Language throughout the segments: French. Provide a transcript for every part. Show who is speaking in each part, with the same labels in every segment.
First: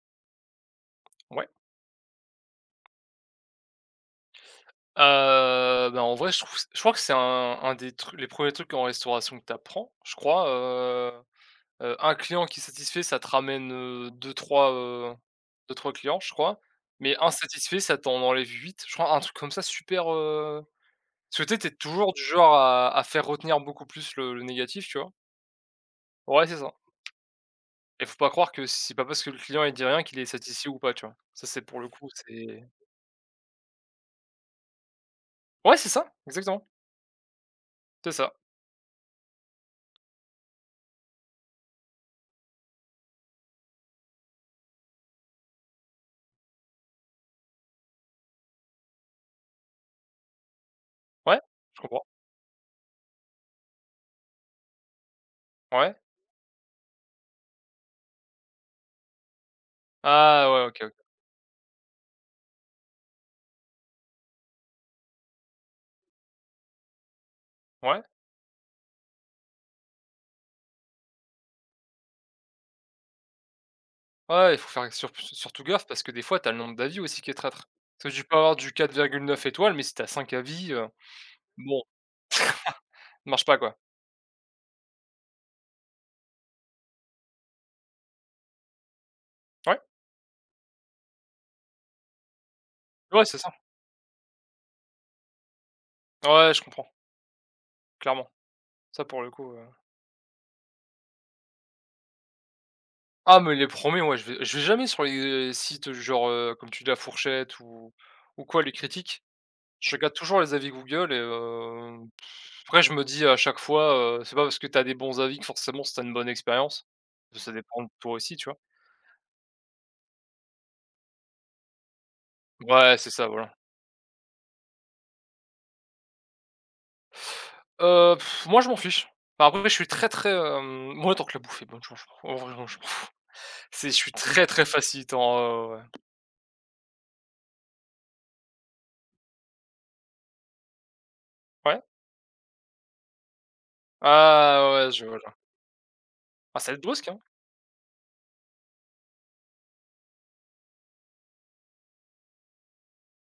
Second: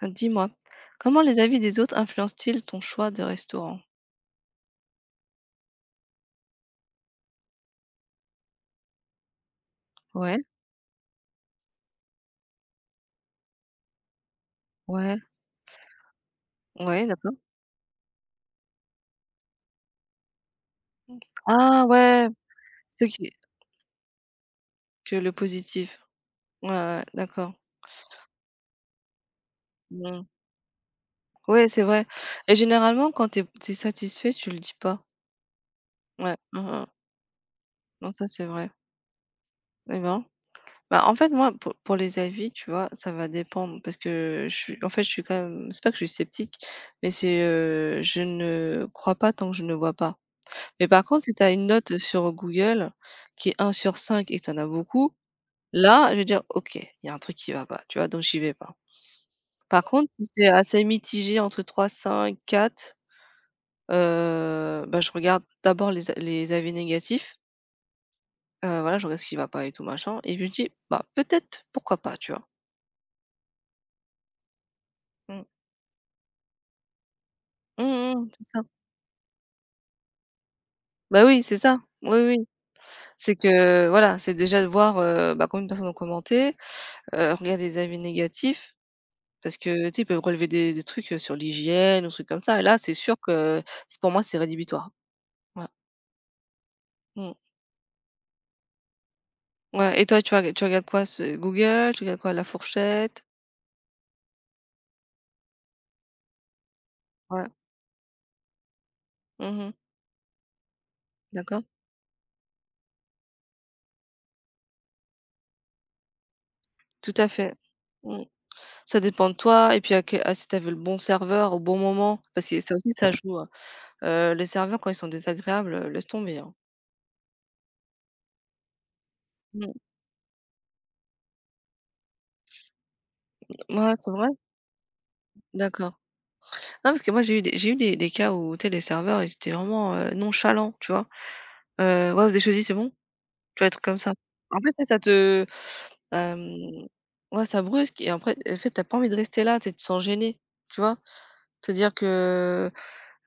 Speaker 1: Dis-moi, comment les
Speaker 2: Ouais,
Speaker 1: avis des autres influencent-ils ton choix de restaurant?
Speaker 2: bah, en vrai, je crois que c'est un des trucs les premiers trucs en restauration que tu apprends, je
Speaker 1: Ouais,
Speaker 2: crois, un client qui est satisfait, ça te ramène,
Speaker 1: ouais,
Speaker 2: 2-3 clients, je crois,
Speaker 1: ouais,
Speaker 2: mais
Speaker 1: d'accord.
Speaker 2: insatisfait, ça t'en enlève 8 je crois, un truc comme ça super, parce que tu es
Speaker 1: Ah
Speaker 2: toujours du
Speaker 1: ouais,
Speaker 2: genre à
Speaker 1: ceux
Speaker 2: faire
Speaker 1: qui
Speaker 2: retenir beaucoup plus le négatif, tu vois?
Speaker 1: que le positif.
Speaker 2: Ouais, c'est
Speaker 1: Ouais,
Speaker 2: ça,
Speaker 1: ouais, ouais, d'accord.
Speaker 2: et faut pas croire que c'est pas parce que le client, il dit rien qu'il est
Speaker 1: Mmh.
Speaker 2: satisfait ou pas, tu vois? Ça, c'est
Speaker 1: Ouais,
Speaker 2: pour
Speaker 1: c'est
Speaker 2: le
Speaker 1: vrai
Speaker 2: coup,
Speaker 1: et
Speaker 2: c'est
Speaker 1: généralement quand t'es es satisfait, tu le dis pas.
Speaker 2: ouais, c'est ça,
Speaker 1: Ouais, mmh
Speaker 2: exactement,
Speaker 1: mh. Non,
Speaker 2: c'est
Speaker 1: ça
Speaker 2: ça.
Speaker 1: c'est vrai et ben, moi, pour les avis, tu vois, ça va dépendre parce que je suis je suis quand même c'est pas que je suis sceptique, mais c'est je ne crois pas tant que je ne vois pas. Mais par contre, si
Speaker 2: Ouais,
Speaker 1: tu as une
Speaker 2: je
Speaker 1: note
Speaker 2: comprends,
Speaker 1: sur Google qui est un sur cinq et que tu en as beaucoup,
Speaker 2: ouais.
Speaker 1: là, je vais dire: «OK, il y a un truc qui va pas», tu vois? Donc j'y vais pas. Par contre, si c'est
Speaker 2: Ah ouais,
Speaker 1: assez
Speaker 2: OK.
Speaker 1: mitigé entre 3, 5, 4, bah, je regarde d'abord les avis négatifs,
Speaker 2: Ouais,
Speaker 1: voilà, je regarde ce qui va pas et tout machin et puis je dis: «Bah, peut-être, pourquoi pas», tu vois?
Speaker 2: ouais, il faut faire sur
Speaker 1: Mmh.
Speaker 2: surtout gaffe parce que des fois, tu as le nombre d'avis aussi qui est traître.
Speaker 1: Mmh
Speaker 2: Parce que tu
Speaker 1: mh.
Speaker 2: peux
Speaker 1: C'est
Speaker 2: avoir
Speaker 1: ça.
Speaker 2: du 4,9 étoiles, mais si tu as 5 avis,
Speaker 1: Bah, oui, c'est ça.
Speaker 2: bon,
Speaker 1: Oui, oui, oui.
Speaker 2: ça
Speaker 1: C'est
Speaker 2: marche pas, quoi.
Speaker 1: que voilà, c'est déjà de voir, bah, combien de personnes ont commenté, regarder les avis négatifs. Parce
Speaker 2: Ouais,
Speaker 1: que, tu sais, ils peuvent relever des trucs, sur l'hygiène ou des trucs comme ça et là, c'est sûr
Speaker 2: ouais, c'est ça.
Speaker 1: que c'est pour moi, c'est rédhibitoire. Ouais.
Speaker 2: Ouais, je comprends,
Speaker 1: Mmh.
Speaker 2: clairement. Ça, pour le coup,
Speaker 1: Ouais et toi, tu regardes quoi? C'est Google? Tu regardes quoi? La Fourchette?
Speaker 2: ah, mais les premiers, ouais, je vais jamais sur les sites genre, comme tu dis, La
Speaker 1: Ouais.
Speaker 2: Fourchette ou quoi, les critiques.
Speaker 1: Mmh.
Speaker 2: Je regarde toujours les avis Google et
Speaker 1: D'accord.
Speaker 2: heu, après, je me dis à chaque fois, c'est pas parce que tu as des bons avis que forcément, c'est une bonne expérience.
Speaker 1: Tout à
Speaker 2: Ça
Speaker 1: fait.
Speaker 2: dépend de toi
Speaker 1: Mmh.
Speaker 2: aussi, tu vois?
Speaker 1: Ça dépend de toi et puis à que à si tu avais le bon serveur au bon moment, parce que ça aussi,
Speaker 2: Ouais, c'est
Speaker 1: ça
Speaker 2: ça,
Speaker 1: joue, hein.
Speaker 2: voilà.
Speaker 1: Les serveurs, quand ils sont désagréables, laisse tomber, hein.
Speaker 2: Heu, Moi je m'en fiche. Enfin, après
Speaker 1: Mmh.
Speaker 2: je suis très, très, moi tant que la bouffe est bonne, je m'en fous. En vrai, non, je m'en fous. C'est
Speaker 1: Ouais,
Speaker 2: je
Speaker 1: c'est
Speaker 2: suis
Speaker 1: vrai?
Speaker 2: très, très facilitant, ouais, ouais,
Speaker 1: D'accord. Non, parce que moi, j'ai eu des cas où, tu sais, les serveurs, ils étaient vraiment, nonchalants, tu vois?
Speaker 2: ouais. Ouais?
Speaker 1: Ouais, vous avez choisi, c'est bon? Tu vois, des trucs comme ça. En fait,
Speaker 2: Ah ouais, je vois, je Ah ça va être
Speaker 1: hem,
Speaker 2: brusque, hein?
Speaker 1: ouais, ça brusque et après en fait, t'as pas envie de rester là, tu te sens gêné, tu vois? Te dire que,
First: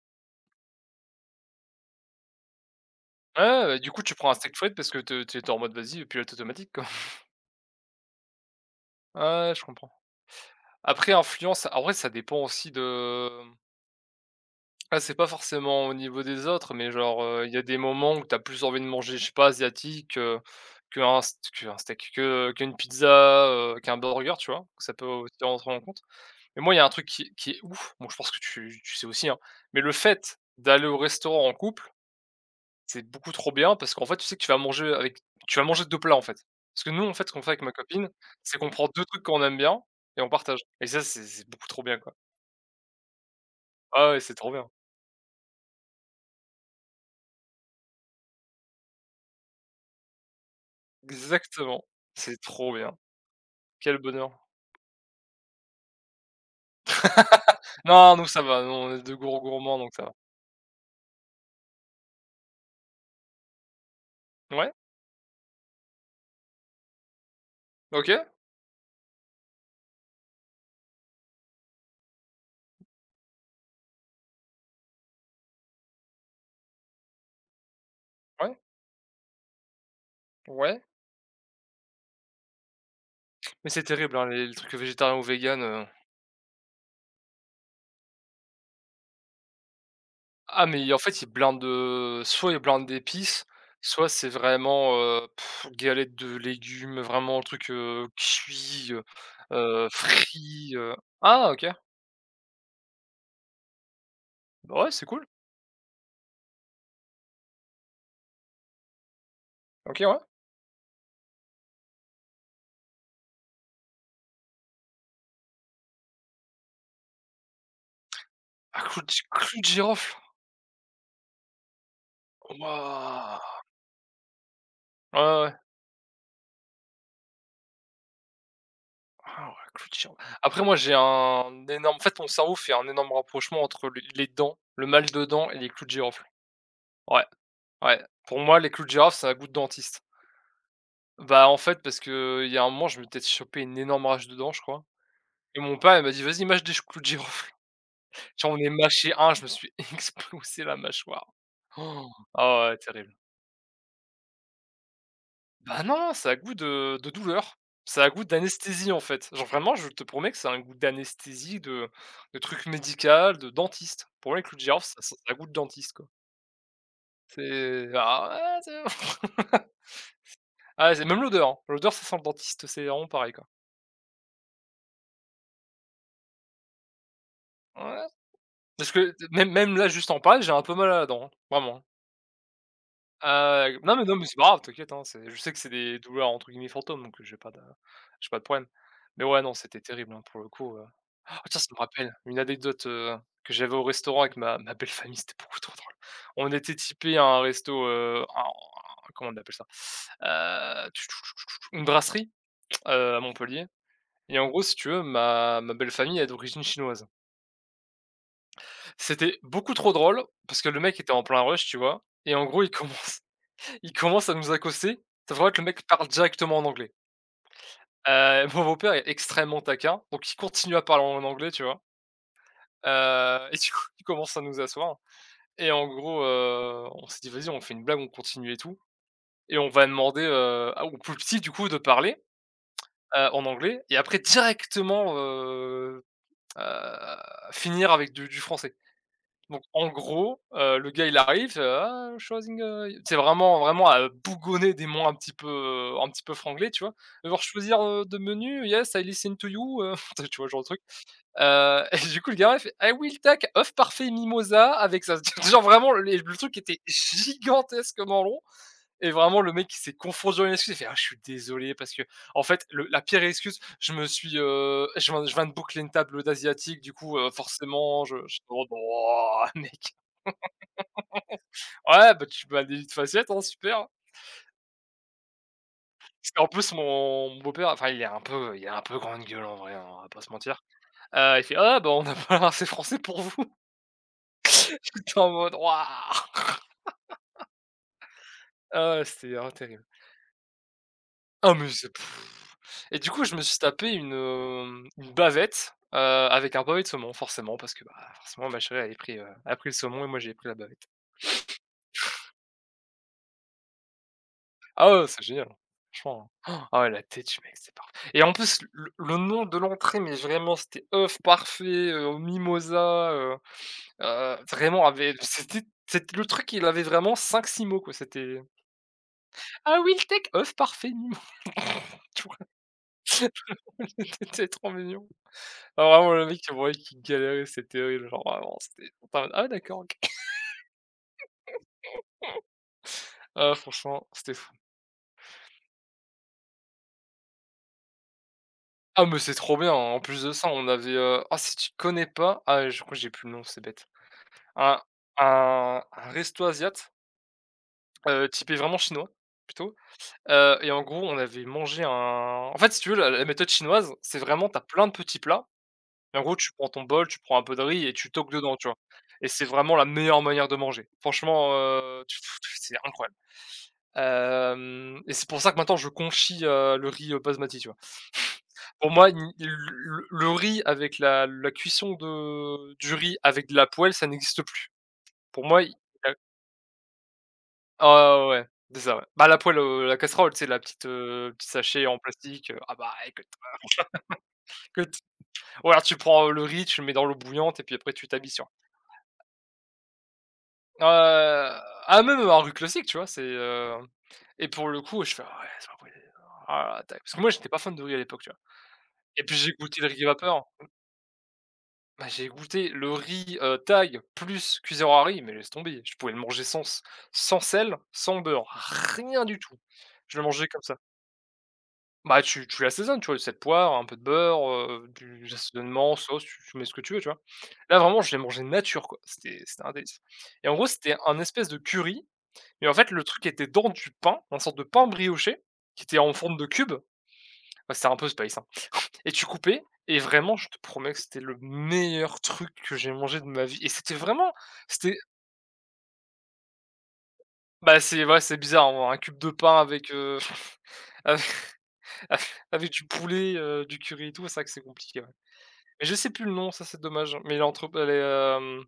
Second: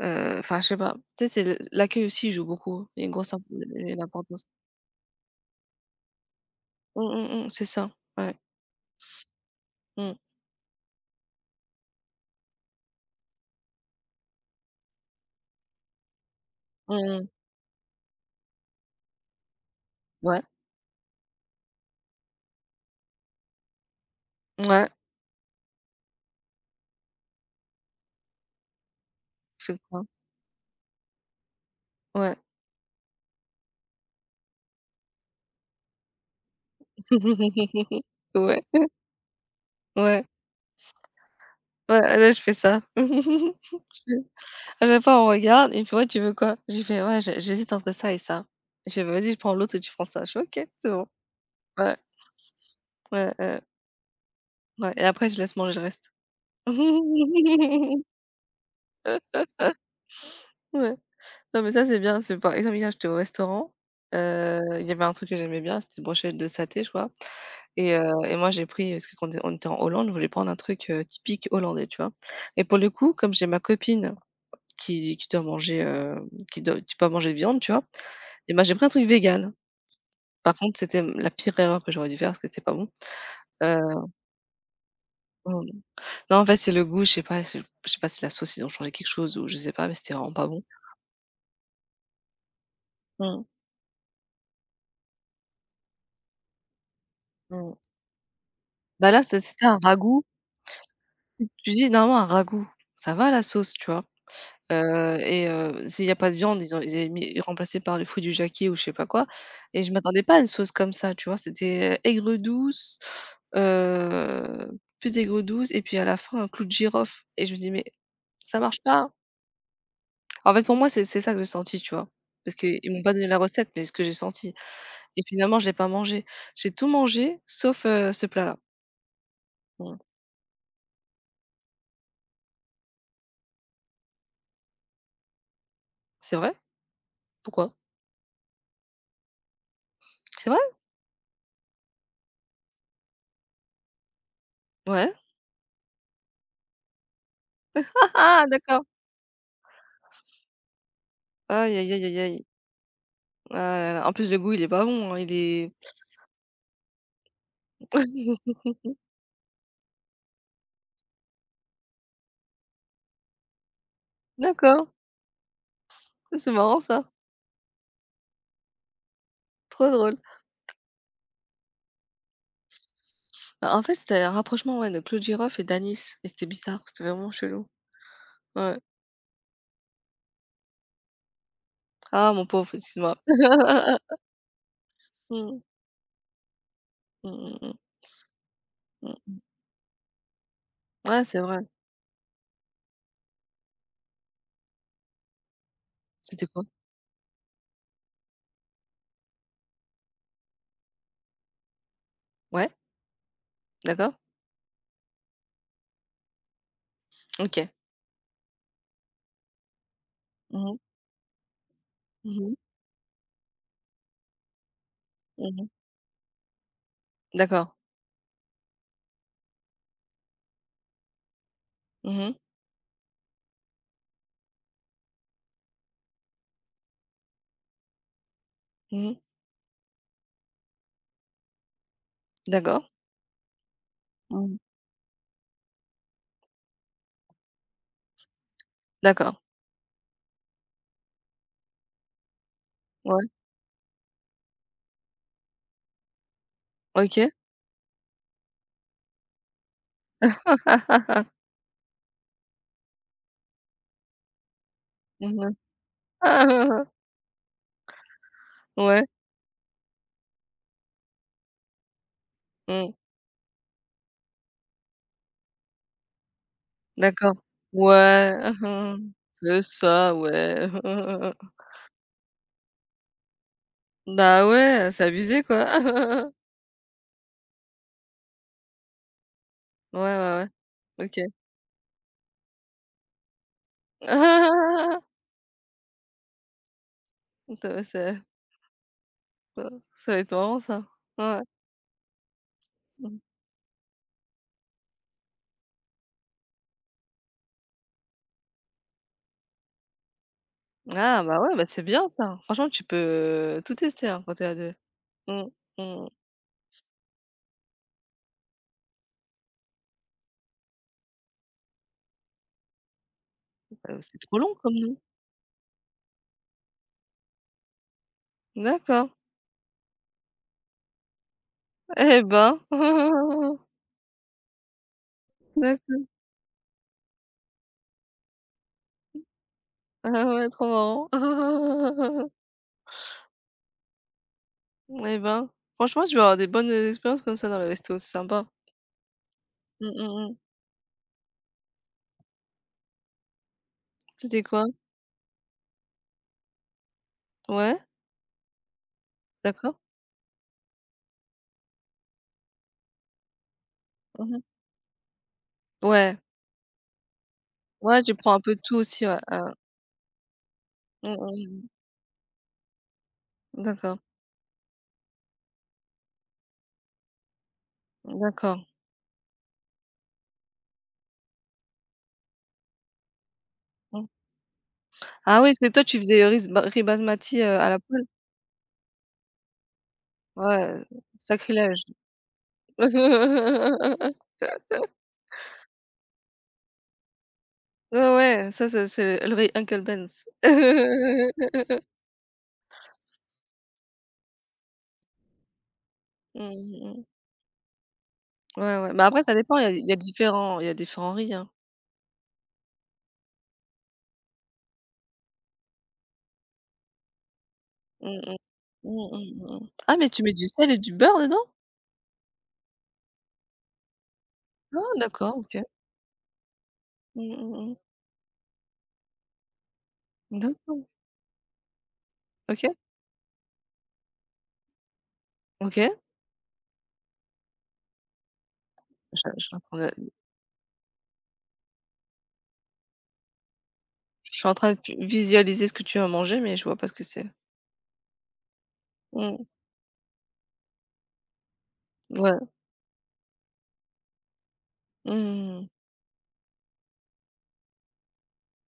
Speaker 1: je sais pas. Tu sais, c'est le l'accueil aussi joue beaucoup. Il y a une grosse imp
Speaker 2: Ouais, ouais, du coup
Speaker 1: une
Speaker 2: tu prends un
Speaker 1: importance.
Speaker 2: steak frites parce que te tu es en mode vas-y, pilote automatique quoi.
Speaker 1: Mmh, mmh, mmh, c'est ça. Ouais.
Speaker 2: Ouais, je comprends.
Speaker 1: Mmh.
Speaker 2: Après influence, en vrai ça dépend aussi de ah, c'est pas forcément au niveau des autres, mais
Speaker 1: Mmh mh.
Speaker 2: genre, il y a des moments où t'as plus envie de manger, je sais pas, asiatique,
Speaker 1: Ouais.
Speaker 2: qu'un steak, que qu'une pizza, qu'un burger, tu vois?
Speaker 1: Ouais,
Speaker 2: Ça peut aussi rentrer en compte. Mais moi, il y a un truc qui est ouf, bon je pense que tu sais aussi, hein,
Speaker 1: je
Speaker 2: mais le
Speaker 1: crois.
Speaker 2: fait d'aller au restaurant en couple,
Speaker 1: Ouais.
Speaker 2: c'est beaucoup trop bien parce qu'en fait, tu sais que tu vas manger 2 plats, en fait. Parce que nous, en fait, ce qu'on fait avec ma copine, c'est
Speaker 1: Ouais,
Speaker 2: qu'on prend 2 trucs qu'on aime bien et
Speaker 1: ouais,
Speaker 2: on partage et ça, c'est beaucoup trop
Speaker 1: ah
Speaker 2: bien, quoi.
Speaker 1: ouais, là, je fais ça. Je
Speaker 2: Ah
Speaker 1: fais
Speaker 2: ouais, c'est trop bien.
Speaker 1: à chaque fois, on regarde, il me fait: «Ouais, tu veux quoi?» J'ai fait: «Ouais, j'hésite entre ça et ça». Il fait: vas-y, je prends l'autre et tu prends ça». Je fais: «OK, c'est bon».
Speaker 2: Exactement,
Speaker 1: Ouais,
Speaker 2: c'est trop bien.
Speaker 1: ouais, ouais,
Speaker 2: Quel bonheur.
Speaker 1: ouais et après je laisse manger le reste.
Speaker 2: Non, nous ça va, nous on est 2 gros gourmands donc ça va.
Speaker 1: Ouais. Non mais ça c'est bien, c'est par exemple hier j'étais au restaurant,
Speaker 2: Ouais,
Speaker 1: il y avait un truc que j'aimais bien, c'était brochette de saté, je crois et
Speaker 2: OK,
Speaker 1: moi j'ai pris parce que quand on était en Hollande, je voulais prendre un truc, typique hollandais, tu vois? Et pour le coup, comme j'ai ma copine qui doit manger, qui doit qui peut pas manger de viande, tu vois? Et
Speaker 2: ouais,
Speaker 1: ben j'ai pris un truc vegan. Par contre,
Speaker 2: ouais,
Speaker 1: c'était la pire erreur que j'aurais dû faire parce que c'était pas bon.
Speaker 2: mais
Speaker 1: Heu,
Speaker 2: c'est terrible, hein, les trucs végétariens ou véganes,
Speaker 1: mmh. Non, en fait, c'est le goût, je sais pas si la sauce, ils ont changé quelque chose ou je sais pas, mais c'était vraiment pas bon.
Speaker 2: ah mais en fait, il blinde, soit il blinde d'épices,
Speaker 1: Mmh,
Speaker 2: soit c'est vraiment, galette de légumes, vraiment un truc,
Speaker 1: mmh.
Speaker 2: cuit,
Speaker 1: Bah, là, c'était un ragoût.
Speaker 2: frit,
Speaker 1: Si
Speaker 2: ah, OK.
Speaker 1: Tu dis, normalement, un ragoût, ça va la sauce, tu vois?
Speaker 2: Bah ouais, c'est cool.
Speaker 1: S'il y a pas de viande, ils avaient mis remplacé par le fruit du jacquier ou je sais pas quoi et je
Speaker 2: OK, ouais.
Speaker 1: m'attendais pas à une sauce comme ça, tu vois? C'était aigre-douce, heu, plus aigre-douce et puis à la fin, un clou de girofle et je me dis: «Mais ça marche
Speaker 2: Ah, clou
Speaker 1: pas».
Speaker 2: de clou de girofle.
Speaker 1: En fait, pour moi, c'est ça que j'ai senti, tu vois? Parce qu'ils m'ont pas donné la
Speaker 2: Waouh!
Speaker 1: recette, mais c'est ce que j'ai senti.
Speaker 2: Ouais,
Speaker 1: Et
Speaker 2: ouais, ouais.
Speaker 1: finalement, je l'ai pas mangé. J'ai tout mangé sauf, ce plat-là.
Speaker 2: Ah ouais, clou de
Speaker 1: Mmh.
Speaker 2: girofle. Après moi, j'ai un énorme en fait, mon cerveau fait un énorme rapprochement entre les dents, le mal de dents et les clous de girofle.
Speaker 1: C'est vrai?
Speaker 2: Ouais,
Speaker 1: Pourquoi?
Speaker 2: ouais. Pour moi, les clous de girofle, c'est un goût de dentiste.
Speaker 1: C'est vrai?
Speaker 2: Bah, en fait, parce que il y a un moment, je m'étais chopé une énorme rage de dents, je crois,
Speaker 1: Ouais.
Speaker 2: et mon père, il m'a dit: «Vas-y, mâche des clous de girofle».
Speaker 1: Ah ah!
Speaker 2: J'en ai
Speaker 1: D'accord.
Speaker 2: mâché un. Je me suis explosé la mâchoire.
Speaker 1: Aïe, aïe, aïe,
Speaker 2: Oh,
Speaker 1: aïe, aïe.
Speaker 2: ah ouais, terrible.
Speaker 1: Ah là là. En plus, le goût, il est pas bon, hein, il est
Speaker 2: Bah, non, ça a goût de douleur, ça a goût d'anesthésie, en fait. Genre vraiment, je te promets que ça a un goût d'anesthésie, de truc médical, de dentiste. Pour moi, les clous de girofle,
Speaker 1: d'accord.
Speaker 2: ça a goût de dentiste, quoi.
Speaker 1: C'est marrant ça.
Speaker 2: C'est ah ouais, c'est
Speaker 1: Trop drôle.
Speaker 2: ah, c'est même l'odeur, hein. L'odeur, ça sent le dentiste, c'est vraiment pareil, quoi.
Speaker 1: Bah, en fait, c'était un rapprochement, ouais, de clou de girofle et d'anis et c'était bizarre, c'était vraiment chelou.
Speaker 2: Ouais.
Speaker 1: Ouais.
Speaker 2: Parce que même là, juste en parler, j'ai un peu mal à la dent, hein, vraiment.
Speaker 1: Ah mon pauvre, excuse-moi.
Speaker 2: Non, mais non, mais c'est pas grave, t'inquiète, hein, c'est je sais que
Speaker 1: Mmh.
Speaker 2: c'est des douleurs entre guillemets «fantômes» donc
Speaker 1: Mmh
Speaker 2: j'ai pas
Speaker 1: mh,
Speaker 2: de
Speaker 1: mmh,
Speaker 2: problème. Mais
Speaker 1: mmh.
Speaker 2: ouais, non, c'était terrible, hein, pour le coup.
Speaker 1: Ouais, c'est
Speaker 2: Ah tiens,
Speaker 1: vrai.
Speaker 2: ça me rappelle une anecdote, que j'avais au restaurant avec ma belle famille, c'était beaucoup trop drôle.
Speaker 1: C'était
Speaker 2: On
Speaker 1: quoi?
Speaker 2: était typé à un resto, un comment on appelle ça? Heu, une brasserie,
Speaker 1: Ouais,
Speaker 2: à Montpellier
Speaker 1: d'accord.
Speaker 2: et en gros, si tu veux, ma belle famille est d'origine chinoise.
Speaker 1: OK.
Speaker 2: C'était beaucoup trop drôle parce
Speaker 1: Mmh
Speaker 2: que
Speaker 1: mh.
Speaker 2: le mec était en plein rush, tu vois? Et
Speaker 1: Mmh
Speaker 2: en
Speaker 1: mh.
Speaker 2: gros, il commence il commence à nous accoster, sauf qu'en
Speaker 1: Mmh
Speaker 2: fait, le
Speaker 1: mh.
Speaker 2: mec parle directement en anglais.
Speaker 1: D'accord.
Speaker 2: Mon beau-père est extrêmement taquin, donc il continue à parler en anglais, tu vois?
Speaker 1: Mmh mh.
Speaker 2: Et du coup, il commence à nous asseoir et en gros, on s'est dit: «Vas-y, on fait une blague, on continue et tout»
Speaker 1: Mmh mh.
Speaker 2: et on va demander, à au plus petit, du coup, de parler,
Speaker 1: D'accord.
Speaker 2: en anglais et après
Speaker 1: Mmh.
Speaker 2: directement, heu, finir avec du français.
Speaker 1: D'accord.
Speaker 2: Donc en gros, le gars il arrive, «Ah, Schwazing, tu
Speaker 1: Ouais.
Speaker 2: vraiment à bougonner des mots un petit peu franglais, tu vois?
Speaker 1: OK.
Speaker 2: Genre choisir, the menu, yes, I listen to you, tu vois, genre le truc, et du coup, le gars il fait: «I will take œuf parfait mimosa avec ça
Speaker 1: Mmh
Speaker 2: genre vraiment les le truc était gigantesquement long
Speaker 1: Ouais,
Speaker 2: et vraiment le mec il s'est confondu en une excuse il fait: «Ah je suis désolé parce que en fait le
Speaker 1: mmh.
Speaker 2: la pire excuse, je me suis, je viens de boucler une table d'asiatique, du coup,
Speaker 1: D'accord.
Speaker 2: forcément je
Speaker 1: Ouais,
Speaker 2: je» oh non,
Speaker 1: C'est
Speaker 2: mec!
Speaker 1: ça, ouais.
Speaker 2: Ouais, bah, tu m'as des vies de facettes, hein, super.
Speaker 1: Bah, ouais, c'est abusé,
Speaker 2: Parce
Speaker 1: quoi.
Speaker 2: qu'en plus mon beau-père, enfin il est un peu grande gueule en vrai, hein, on
Speaker 1: Ouais,
Speaker 2: va pas se
Speaker 1: ouais,
Speaker 2: mentir.
Speaker 1: ouais. OK.
Speaker 2: Il fait: «Ah bah, on n'a pas assez français pour vous». J'étais en mode: «Waouh!»
Speaker 1: T c'est ça
Speaker 2: Ah ouais, c'était vraiment terrible.
Speaker 1: ça va être marrant ça. Ouais.
Speaker 2: Ah mais c'est pff. Et du
Speaker 1: Mmh.
Speaker 2: coup, je me suis tapé une bavette, avec un pavé de saumon forcément parce que, bah, forcément ma chérie a pris le saumon et moi j'ai pris la bavette.
Speaker 1: Ah, bah, ouais, bah, c'est bien ça. Franchement, tu peux tout tester, hein, quand tu es à 2.
Speaker 2: Ah ouais, c'est
Speaker 1: Mmh,
Speaker 2: génial,
Speaker 1: mmh.
Speaker 2: franchement, hein. Ah ouais, la têtue, mec, c'est parfait et en plus, le nom de l'entrée, mais vraiment, c'était œuf parfait, au mimosa,
Speaker 1: C'est trop long comme
Speaker 2: vraiment
Speaker 1: nom.
Speaker 2: avait c'était le truc, il avait vraiment cinq six mots, quoi, c'était:
Speaker 1: D'accord.
Speaker 2: «Ah oui, le steak, œuf parfait, mimosa.
Speaker 1: Eh
Speaker 2: Tu vois?
Speaker 1: ben!
Speaker 2: C'était trop mignon. Ah
Speaker 1: D'accord.
Speaker 2: vraiment, le mec, tu voyais qu'il galérait, c'était terrible, genre vraiment, c'était «Ah d'accord, OK».
Speaker 1: Ah ouais, trop marrant.
Speaker 2: Ah franchement, c'était fou.
Speaker 1: Eh ben, franchement, je vais avoir des bonnes, expériences comme ça dans le resto, c'est sympa.
Speaker 2: Ah mais c'est trop bien,
Speaker 1: Mmh,
Speaker 2: en
Speaker 1: mmh
Speaker 2: plus de
Speaker 1: mh.
Speaker 2: ça, on avait, ah si tu connais pas, ah, je crois que j'ai plus le nom, c'est bête.
Speaker 1: C'était quoi?
Speaker 2: Un un resto asiat,
Speaker 1: Ouais,
Speaker 2: typé vraiment chinois, plutôt,
Speaker 1: d'accord.
Speaker 2: et en gros, on avait mangé un en fait, si tu veux, la méthode chinoise, c'est
Speaker 1: Mmh.
Speaker 2: vraiment t'as plein de petits plats et
Speaker 1: Ouais,
Speaker 2: en gros, tu prends ton bol, tu prends un peu de riz et
Speaker 1: ouais,
Speaker 2: tu
Speaker 1: tu
Speaker 2: toques
Speaker 1: prends un
Speaker 2: dedans,
Speaker 1: peu de
Speaker 2: tu
Speaker 1: tout
Speaker 2: vois?
Speaker 1: aussi, ouais,
Speaker 2: Et c'est vraiment la meilleure manière de manger.
Speaker 1: mmh,
Speaker 2: Franchement,
Speaker 1: mmh
Speaker 2: tu pff, c'est incroyable,
Speaker 1: mmh. D'accord,
Speaker 2: hem et c'est pour ça que maintenant je conchis, le riz, basmati, tu vois?
Speaker 1: d'accord.
Speaker 2: Pour moi, il le riz avec la cuisson de du riz avec de la poêle,
Speaker 1: Mmh.
Speaker 2: ça n'existe plus.
Speaker 1: Ah
Speaker 2: Pour
Speaker 1: oui, parce
Speaker 2: moi, il
Speaker 1: que toi, tu faisais riz basmati, à la poêle?
Speaker 2: ah ouais, ouais, ouais, ouais, c'est ça, ouais. Bah, la poêle, la casserole, tu sais, la
Speaker 1: Ouais,
Speaker 2: petite, petit
Speaker 1: sacrilège.
Speaker 2: sachet en plastique, ah bah, écoute écoute, ou alors tu prends, le riz, tu le mets dans l'eau bouillante et puis après
Speaker 1: Ouais,
Speaker 2: tu t'habilles sur.
Speaker 1: ouais, ça c'est le riz Uncle Ben's.
Speaker 2: Heu, ah même, un rue classique, tu vois? Et pour le coup, je fais: «Ah ouais, c'est pas possible.
Speaker 1: Mmh
Speaker 2: Ah là.
Speaker 1: mh.
Speaker 2: Parce que moi, j'étais pas fan de riz à l'époque, tu vois?
Speaker 1: Ouais, ouais, mais après
Speaker 2: Et
Speaker 1: ça
Speaker 2: puis j'ai
Speaker 1: dépend, il y a
Speaker 2: goûté le riz vapeur,
Speaker 1: il y a différents riz, hein.
Speaker 2: bah, j'ai goûté le riz, thaï plus cuiseur à riz, mais laisse tomber, je pouvais le manger sans sel, sans
Speaker 1: Mmh.
Speaker 2: beurre,
Speaker 1: Mmh
Speaker 2: rien
Speaker 1: mh,
Speaker 2: du tout.
Speaker 1: mmh. Ah mais
Speaker 2: Je
Speaker 1: tu
Speaker 2: le
Speaker 1: mets du
Speaker 2: mangeais comme
Speaker 1: sel
Speaker 2: ça.
Speaker 1: et du beurre dedans?
Speaker 2: Bah, tu l'assaisonnes, tu vois, cette poire, un peu de beurre,
Speaker 1: Ah
Speaker 2: du
Speaker 1: d'accord, OK.
Speaker 2: assaisonnement, sauce, tu mets ce que tu veux, tu vois?
Speaker 1: Mmh mh, mmh.
Speaker 2: Là, vraiment, je l'ai mangé nature, quoi, c'était un délice. Et en gros,
Speaker 1: D'accord.
Speaker 2: c'était un espèce de curry,
Speaker 1: OK,
Speaker 2: mais en fait, le truc était dans du pain, une sorte de pain brioché qui
Speaker 1: OK.
Speaker 2: était en forme de cube. Bah, c'était un peu space, hein, et tu
Speaker 1: Je je suis en
Speaker 2: coupais
Speaker 1: train
Speaker 2: et
Speaker 1: de
Speaker 2: vraiment, je te promets que c'était le meilleur truc que j'ai mangé de ma vie et
Speaker 1: je suis en train de vi
Speaker 2: c'était
Speaker 1: visualiser ce que tu as mangé, mais je vois pas ce que c'est.
Speaker 2: c'est ouais, c'est bizarre, hein, un cube de
Speaker 1: Mmh.
Speaker 2: pain avec, avec
Speaker 1: Ouais.
Speaker 2: avec du poulet, du curry et tout, c'est vrai que c'est compliqué, ouais.
Speaker 1: Mmh.
Speaker 2: Mais je sais plus le nom, ça c'est dommage, hein. Mais l'entre elle est,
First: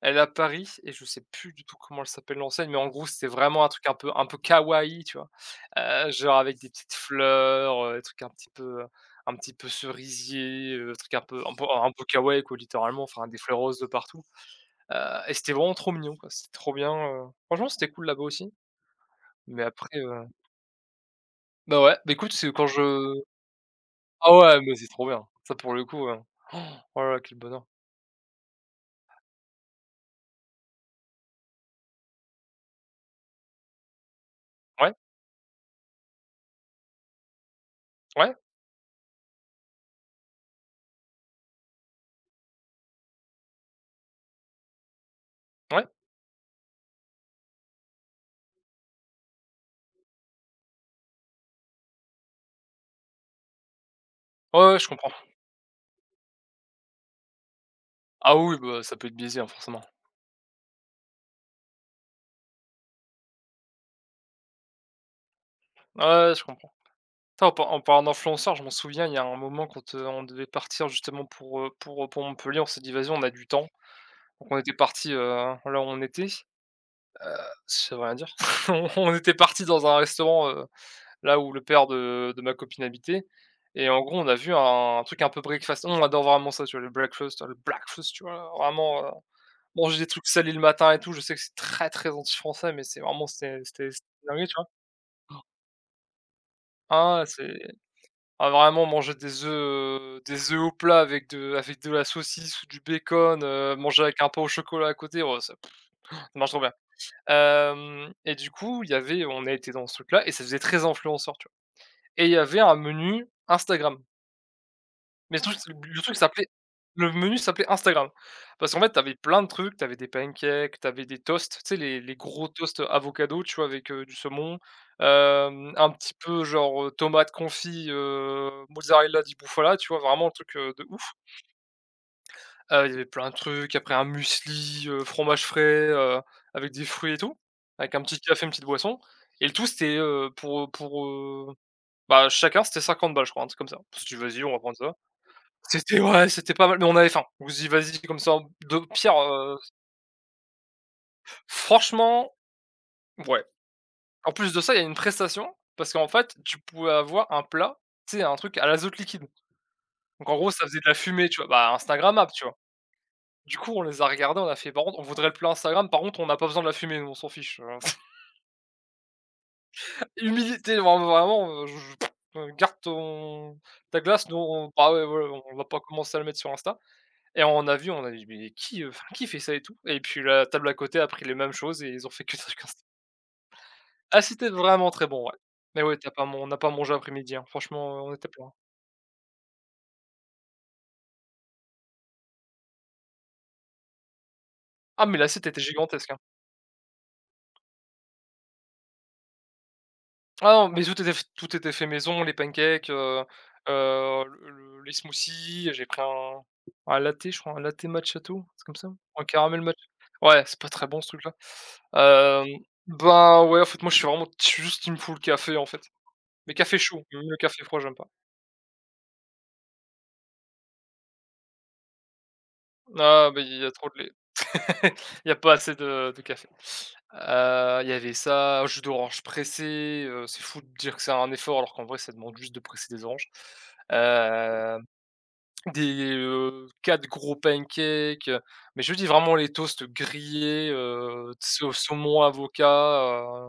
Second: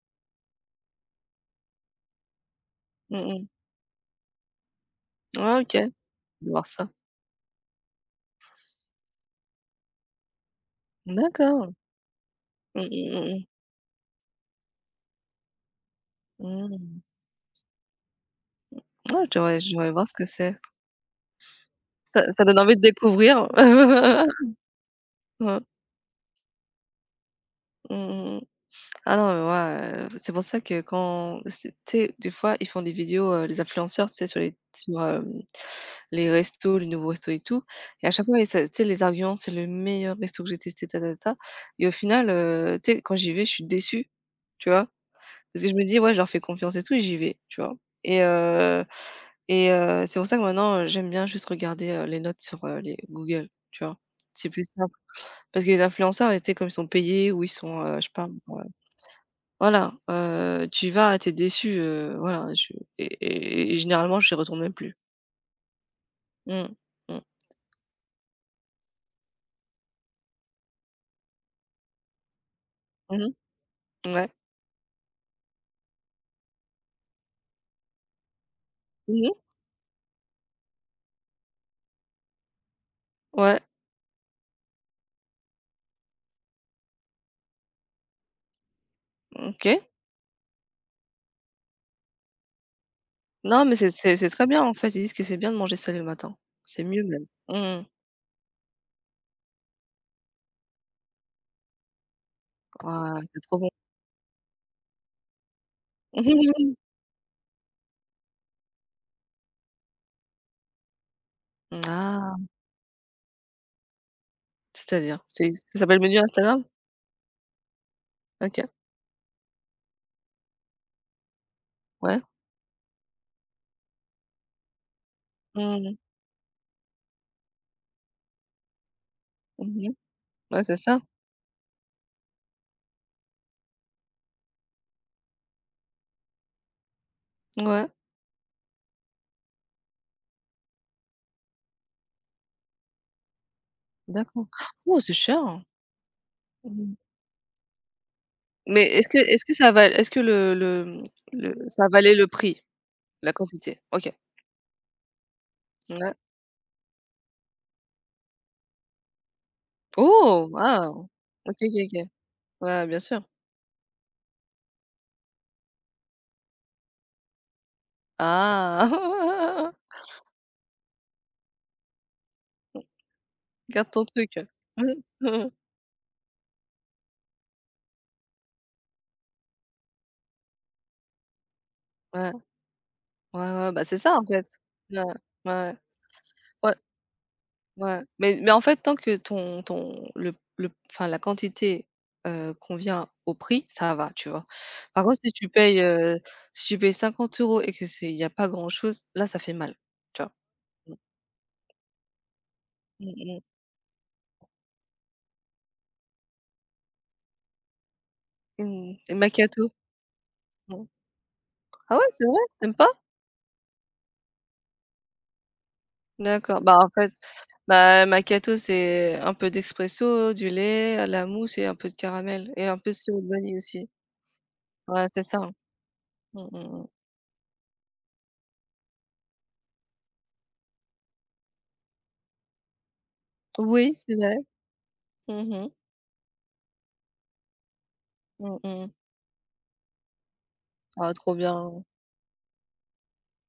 Speaker 2: elle est à Paris et je sais plus du tout comment elle s'appelle l'enseigne, mais en gros,
Speaker 1: Mmh
Speaker 2: c'était
Speaker 1: mh.
Speaker 2: vraiment un truc un peu kawaii, tu vois?
Speaker 1: Ouais, OK. Je
Speaker 2: Genre
Speaker 1: vais
Speaker 2: avec
Speaker 1: voir
Speaker 2: des
Speaker 1: ça.
Speaker 2: petites fleurs, des trucs un petit peu cerisier, truc un peu un peu
Speaker 1: D'accord.
Speaker 2: un peu kawaii quoi,
Speaker 1: Mmh
Speaker 2: littéralement,
Speaker 1: mh, mmh
Speaker 2: enfin des
Speaker 1: mh.
Speaker 2: fleurs roses de partout, heu et c'était vraiment trop mignon quoi, c'était trop bien,
Speaker 1: Mmh.
Speaker 2: franchement c'était cool là-bas aussi, mais
Speaker 1: Je devrais
Speaker 2: après,
Speaker 1: voir ce que c'est.
Speaker 2: bah, ouais, bah, écoute,
Speaker 1: Ça ça
Speaker 2: c'est
Speaker 1: donne
Speaker 2: quand
Speaker 1: envie de
Speaker 2: je
Speaker 1: découvrir.
Speaker 2: ah ouais, mais c'est trop bien, ça
Speaker 1: Ouais.
Speaker 2: pour le coup, oh oh là là, quel bonheur.
Speaker 1: Mmh mmh, mmh. Ah non, mais moi, c'est pour ça que quand c'est tu sais, des fois, ils font des vidéos, les influenceurs, tu sais, sur les
Speaker 2: Ouais,
Speaker 1: sur, hem, les restos, les nouveaux restos et tout et à chaque
Speaker 2: ouais,
Speaker 1: fois, et ça tu sais, les arguments: «C'est le meilleur resto que j'ai testé, ta ta ta» et au final, tu sais, quand j'y vais, je suis déçue, tu vois? Parce que je me
Speaker 2: ouais,
Speaker 1: dis: «Ouais, je leur fais confiance et tout» et j'y vais, tu vois? Et heu c'est pour ça que maintenant, j'aime bien juste regarder, les notes sur, les Google, tu vois? C'est
Speaker 2: ouais,
Speaker 1: plus
Speaker 2: ouais, je
Speaker 1: simple.
Speaker 2: comprends.
Speaker 1: Parce que les influenceurs, tu sais, comme ils sont payés ou ils sont, je sais pas
Speaker 2: Ah oui, bah, ça peut être biaisé, hein, forcément.
Speaker 1: voilà, tu y vas, t'es déçu, voilà, je et généralement, j'y retourne même plus.
Speaker 2: Ouais, ouais, je comprends.
Speaker 1: Mmh. Mmh.
Speaker 2: Putain, en parlant d'influenceurs, je m'en souviens, il y a un moment quand, on devait partir justement pour Montpellier, on s'est dit: «Vas-y, on a
Speaker 1: Mmh.
Speaker 2: du temps».
Speaker 1: Ouais.
Speaker 2: Donc on était parti là où on était, ça veut rien dire. On était
Speaker 1: Mmh.
Speaker 2: parti dans un restaurant, là où le père de ma copine habitait
Speaker 1: Ouais.
Speaker 2: et en gros, on a vu un truc un peu breakfast. On adore vraiment ça, tu vois, le breakfast, tu vois? Vraiment,
Speaker 1: OK.
Speaker 2: manger des trucs salés le matin et tout. Je sais que c'est très, très anti-français, mais c'est vraiment c'était
Speaker 1: Non, mais
Speaker 2: c'était c'était
Speaker 1: c'est très
Speaker 2: dinguerie, tu
Speaker 1: bien,
Speaker 2: vois?
Speaker 1: en fait. Ils disent que c'est bien de manger salé le matin. C'est mieux
Speaker 2: Ah ouais,
Speaker 1: même.
Speaker 2: c'est
Speaker 1: Mmh mh.
Speaker 2: ah vraiment manger des œufs au plat avec de la saucisse ou du
Speaker 1: Waouh, c'est
Speaker 2: bacon,
Speaker 1: trop bon.
Speaker 2: manger avec un pain au chocolat à côté, oh ça ça marche trop bien. Hem Et du coup, il y avait on a été dans ce truc-là et ça faisait très influenceur, tu vois? Et il
Speaker 1: Ah,
Speaker 2: y avait un menu Instagram.
Speaker 1: c'est-à-dire?
Speaker 2: Mais
Speaker 1: C'est
Speaker 2: surtout
Speaker 1: ça s'appelle menu Instagram?
Speaker 2: le menu s'appelait Instagram.
Speaker 1: OK.
Speaker 2: Parce qu'en fait, t'avais plein de trucs, t'avais des pancakes, t'avais des toasts, tu sais les
Speaker 1: Ouais.
Speaker 2: gros toasts avocado, tu vois? Avec, du saumon,
Speaker 1: Mmh
Speaker 2: un
Speaker 1: mh.
Speaker 2: petit peu genre, tomate confit, mozzarella di bufala, tu
Speaker 1: Mmh.
Speaker 2: vois? Vraiment un truc,
Speaker 1: Ouais, c'est
Speaker 2: de
Speaker 1: ça.
Speaker 2: ouf. Il y avait plein de trucs, après un muesli, fromage frais, heu, avec des fruits et tout,
Speaker 1: Ouais,
Speaker 2: avec un petit café, une petite boisson et le tout c'était, bah, chacun c'était 50 balles je crois, un truc comme ça. Je me suis «Vas-y,
Speaker 1: d'accord.
Speaker 2: on va prendre ça».
Speaker 1: Oh, c'est cher, hein!
Speaker 2: C'était ouais, c'était pas mal, mais on
Speaker 1: Mmh.
Speaker 2: avait faim. On se dit: «Vas-y» comme ça, de
Speaker 1: Mais est-ce
Speaker 2: pire,
Speaker 1: que le le ça valait le
Speaker 2: franchement,
Speaker 1: prix, la
Speaker 2: ouais.
Speaker 1: quantité? OK.
Speaker 2: En plus de ça, il y a une prestation parce qu'en
Speaker 1: Ouais.
Speaker 2: fait, tu pouvais avoir un plat, tu sais, un truc à l'azote liquide. Donc en
Speaker 1: Oh!
Speaker 2: gros, ça faisait de la
Speaker 1: Waouh!
Speaker 2: fumée, tu vois?
Speaker 1: OK,
Speaker 2: Bah,
Speaker 1: OK, OK.
Speaker 2: instagrammable, tu vois?
Speaker 1: Ouais, bien sûr.
Speaker 2: Du coup, on les a regardés, on a fait: «Par contre, on voudrait le plat Instagram, par contre, on n'a pas besoin de la fumée, nous, on s'en fiche».
Speaker 1: Ah!
Speaker 2: Humilité, vraiment, vraiment, je garde ton
Speaker 1: Garde
Speaker 2: ta
Speaker 1: ton
Speaker 2: glace,
Speaker 1: truc.
Speaker 2: nous on bah, ouais, voilà, on va pas commencer à le mettre sur Insta. Et on a vu, on a dit: «Mais qui, enfin, qui fait ça et tout?» Et puis la table à côté a pris les mêmes choses et ils ont fait que ça.
Speaker 1: Ouais, ouais, ouais, bah, c'est ça,
Speaker 2: Ah
Speaker 1: en fait.
Speaker 2: c'était vraiment
Speaker 1: Ouais,
Speaker 2: très bon, ouais.
Speaker 1: ouais,
Speaker 2: Mais ouais, t'as pas mon on n'a pas
Speaker 1: ouais,
Speaker 2: mangé après-midi, hein. Franchement,
Speaker 1: ouais.
Speaker 2: on était
Speaker 1: Mais
Speaker 2: plein,
Speaker 1: mais
Speaker 2: hein.
Speaker 1: en fait, tant que ton ton le enfin, la quantité, convient au prix, ça va, tu vois?
Speaker 2: Ah
Speaker 1: Par
Speaker 2: mais
Speaker 1: contre,
Speaker 2: l'assiette était gigantesque, hein.
Speaker 1: si tu payes 50 euros et que c'est il y a pas grand-chose, là, ça fait mal, tu vois?
Speaker 2: Ah non, mais
Speaker 1: Mmh.
Speaker 2: tout était fait maison, les pancakes,
Speaker 1: Mmh mh.
Speaker 2: le les smoothies, j'ai pris un latte, je crois, un latte matcha, tout c'est comme ça?
Speaker 1: Mmh. Les
Speaker 2: Un caramel
Speaker 1: macchiatos.
Speaker 2: match ouais, c'est pas
Speaker 1: Mmh.
Speaker 2: très bon ce truc-là.
Speaker 1: Ah ouais, c'est vrai?
Speaker 2: Hem,
Speaker 1: T'aimes pas?
Speaker 2: ben ouais, en fait, moi je suis vraiment je suis juste une full café, en fait. Mais
Speaker 1: D'accord,
Speaker 2: café chaud, le café froid, j'aime
Speaker 1: bah,
Speaker 2: pas.
Speaker 1: macchiato, c'est un peu d'espresso, du lait, à la mousse et un peu de caramel et un peu de sirop de
Speaker 2: Ah bah,
Speaker 1: vanille
Speaker 2: il y a trop
Speaker 1: aussi.
Speaker 2: de lait.
Speaker 1: Ouais, c'est
Speaker 2: Il y a
Speaker 1: ça, hein.
Speaker 2: pas assez de
Speaker 1: Mmh,
Speaker 2: café.
Speaker 1: mmh, mmh.
Speaker 2: Il y avait ça, jus d'orange pressé, c'est fou de dire que c'est un effort alors qu'en vrai ça demande juste de presser des oranges.
Speaker 1: Oui, c'est vrai.
Speaker 2: Heu,
Speaker 1: Mmh mh.
Speaker 2: 4 gros pancakes,
Speaker 1: Mmh
Speaker 2: mais
Speaker 1: mmh.
Speaker 2: je dis vraiment les toasts grillés,
Speaker 1: Ah trop bien.
Speaker 2: saumon avocat,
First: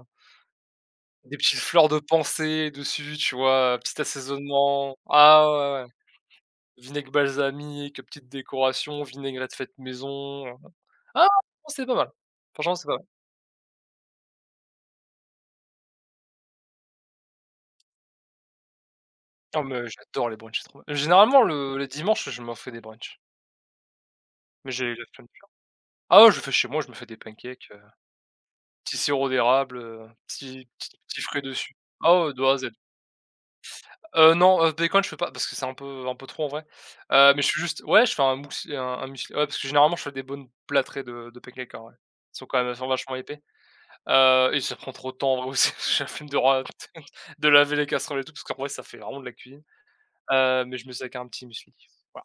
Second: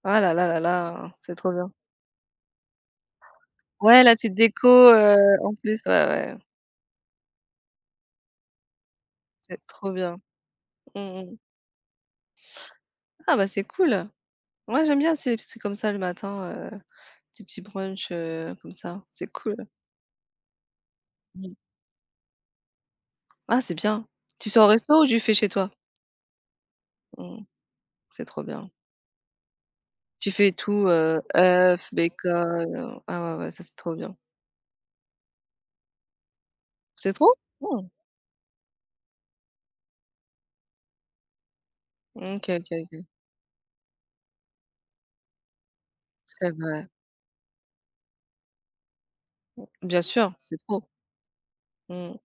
Speaker 1: Ah là là là là, c'est
Speaker 2: des
Speaker 1: trop
Speaker 2: petites
Speaker 1: bien.
Speaker 2: fleurs de pensée dessus, tu vois? Petit
Speaker 1: Ouais, la petite déco,
Speaker 2: assaisonnement. Ah
Speaker 1: en
Speaker 2: ouais, ouais,
Speaker 1: plus,
Speaker 2: ouais.
Speaker 1: ouais, ouais,
Speaker 2: Vinaigre balsamique, petite décoration, vinaigrette
Speaker 1: c'est
Speaker 2: faite
Speaker 1: trop bien.
Speaker 2: maison,
Speaker 1: Mmh
Speaker 2: ah!
Speaker 1: mh.
Speaker 2: C'est pas mal. Franchement, c'est pas mal.
Speaker 1: Ah bah, c'est cool. Moi, j'aime bien aussi les petits trucs comme ça le matin, des petits brunchs, comme ça, c'est cool.
Speaker 2: Oh mais j'adore les brunchs, c'est trop bien. Généralement
Speaker 1: Mmh.
Speaker 2: le les dimanches, je m'en fais des brunchs,
Speaker 1: Ah, c'est bien. Tu sors au
Speaker 2: mais j'ai
Speaker 1: resto
Speaker 2: la
Speaker 1: ou tu le
Speaker 2: flemme.
Speaker 1: fais chez toi?
Speaker 2: Ah ouais, je fais chez moi, je me fais des
Speaker 1: Mmh,
Speaker 2: pancakes,
Speaker 1: c'est trop bien.
Speaker 2: petit sirop d'érable,
Speaker 1: Tu fais tout,
Speaker 2: petit frais dessus.
Speaker 1: œuf,
Speaker 2: Ah ouais, de A à
Speaker 1: bacon,
Speaker 2: Z.
Speaker 1: ah ouais, ouais, ça c'est trop bien.
Speaker 2: Non, bacon je fais pas parce que c'est un peu trop en vrai,
Speaker 1: C'est trop?
Speaker 2: mais je fais juste
Speaker 1: Mmh.
Speaker 2: ouais, je fais un moussi un muesli ouais, parce que généralement je fais des bonnes plâtrées de pancakes en vrai. Ils sont
Speaker 1: OK,
Speaker 2: quand
Speaker 1: OK,
Speaker 2: même, ils sont
Speaker 1: OK.
Speaker 2: vachement épais. Et ça prend trop de temps en vrai aussi, j'ai la flemme de
Speaker 1: C'est
Speaker 2: ra
Speaker 1: vrai.
Speaker 2: de laver les casseroles et tout, parce qu'en vrai ça fait vraiment de la cuisine.
Speaker 1: Bien sûr, c'est
Speaker 2: Mais
Speaker 1: trop.
Speaker 2: je me fais avec un petit muesli.
Speaker 1: Mmh.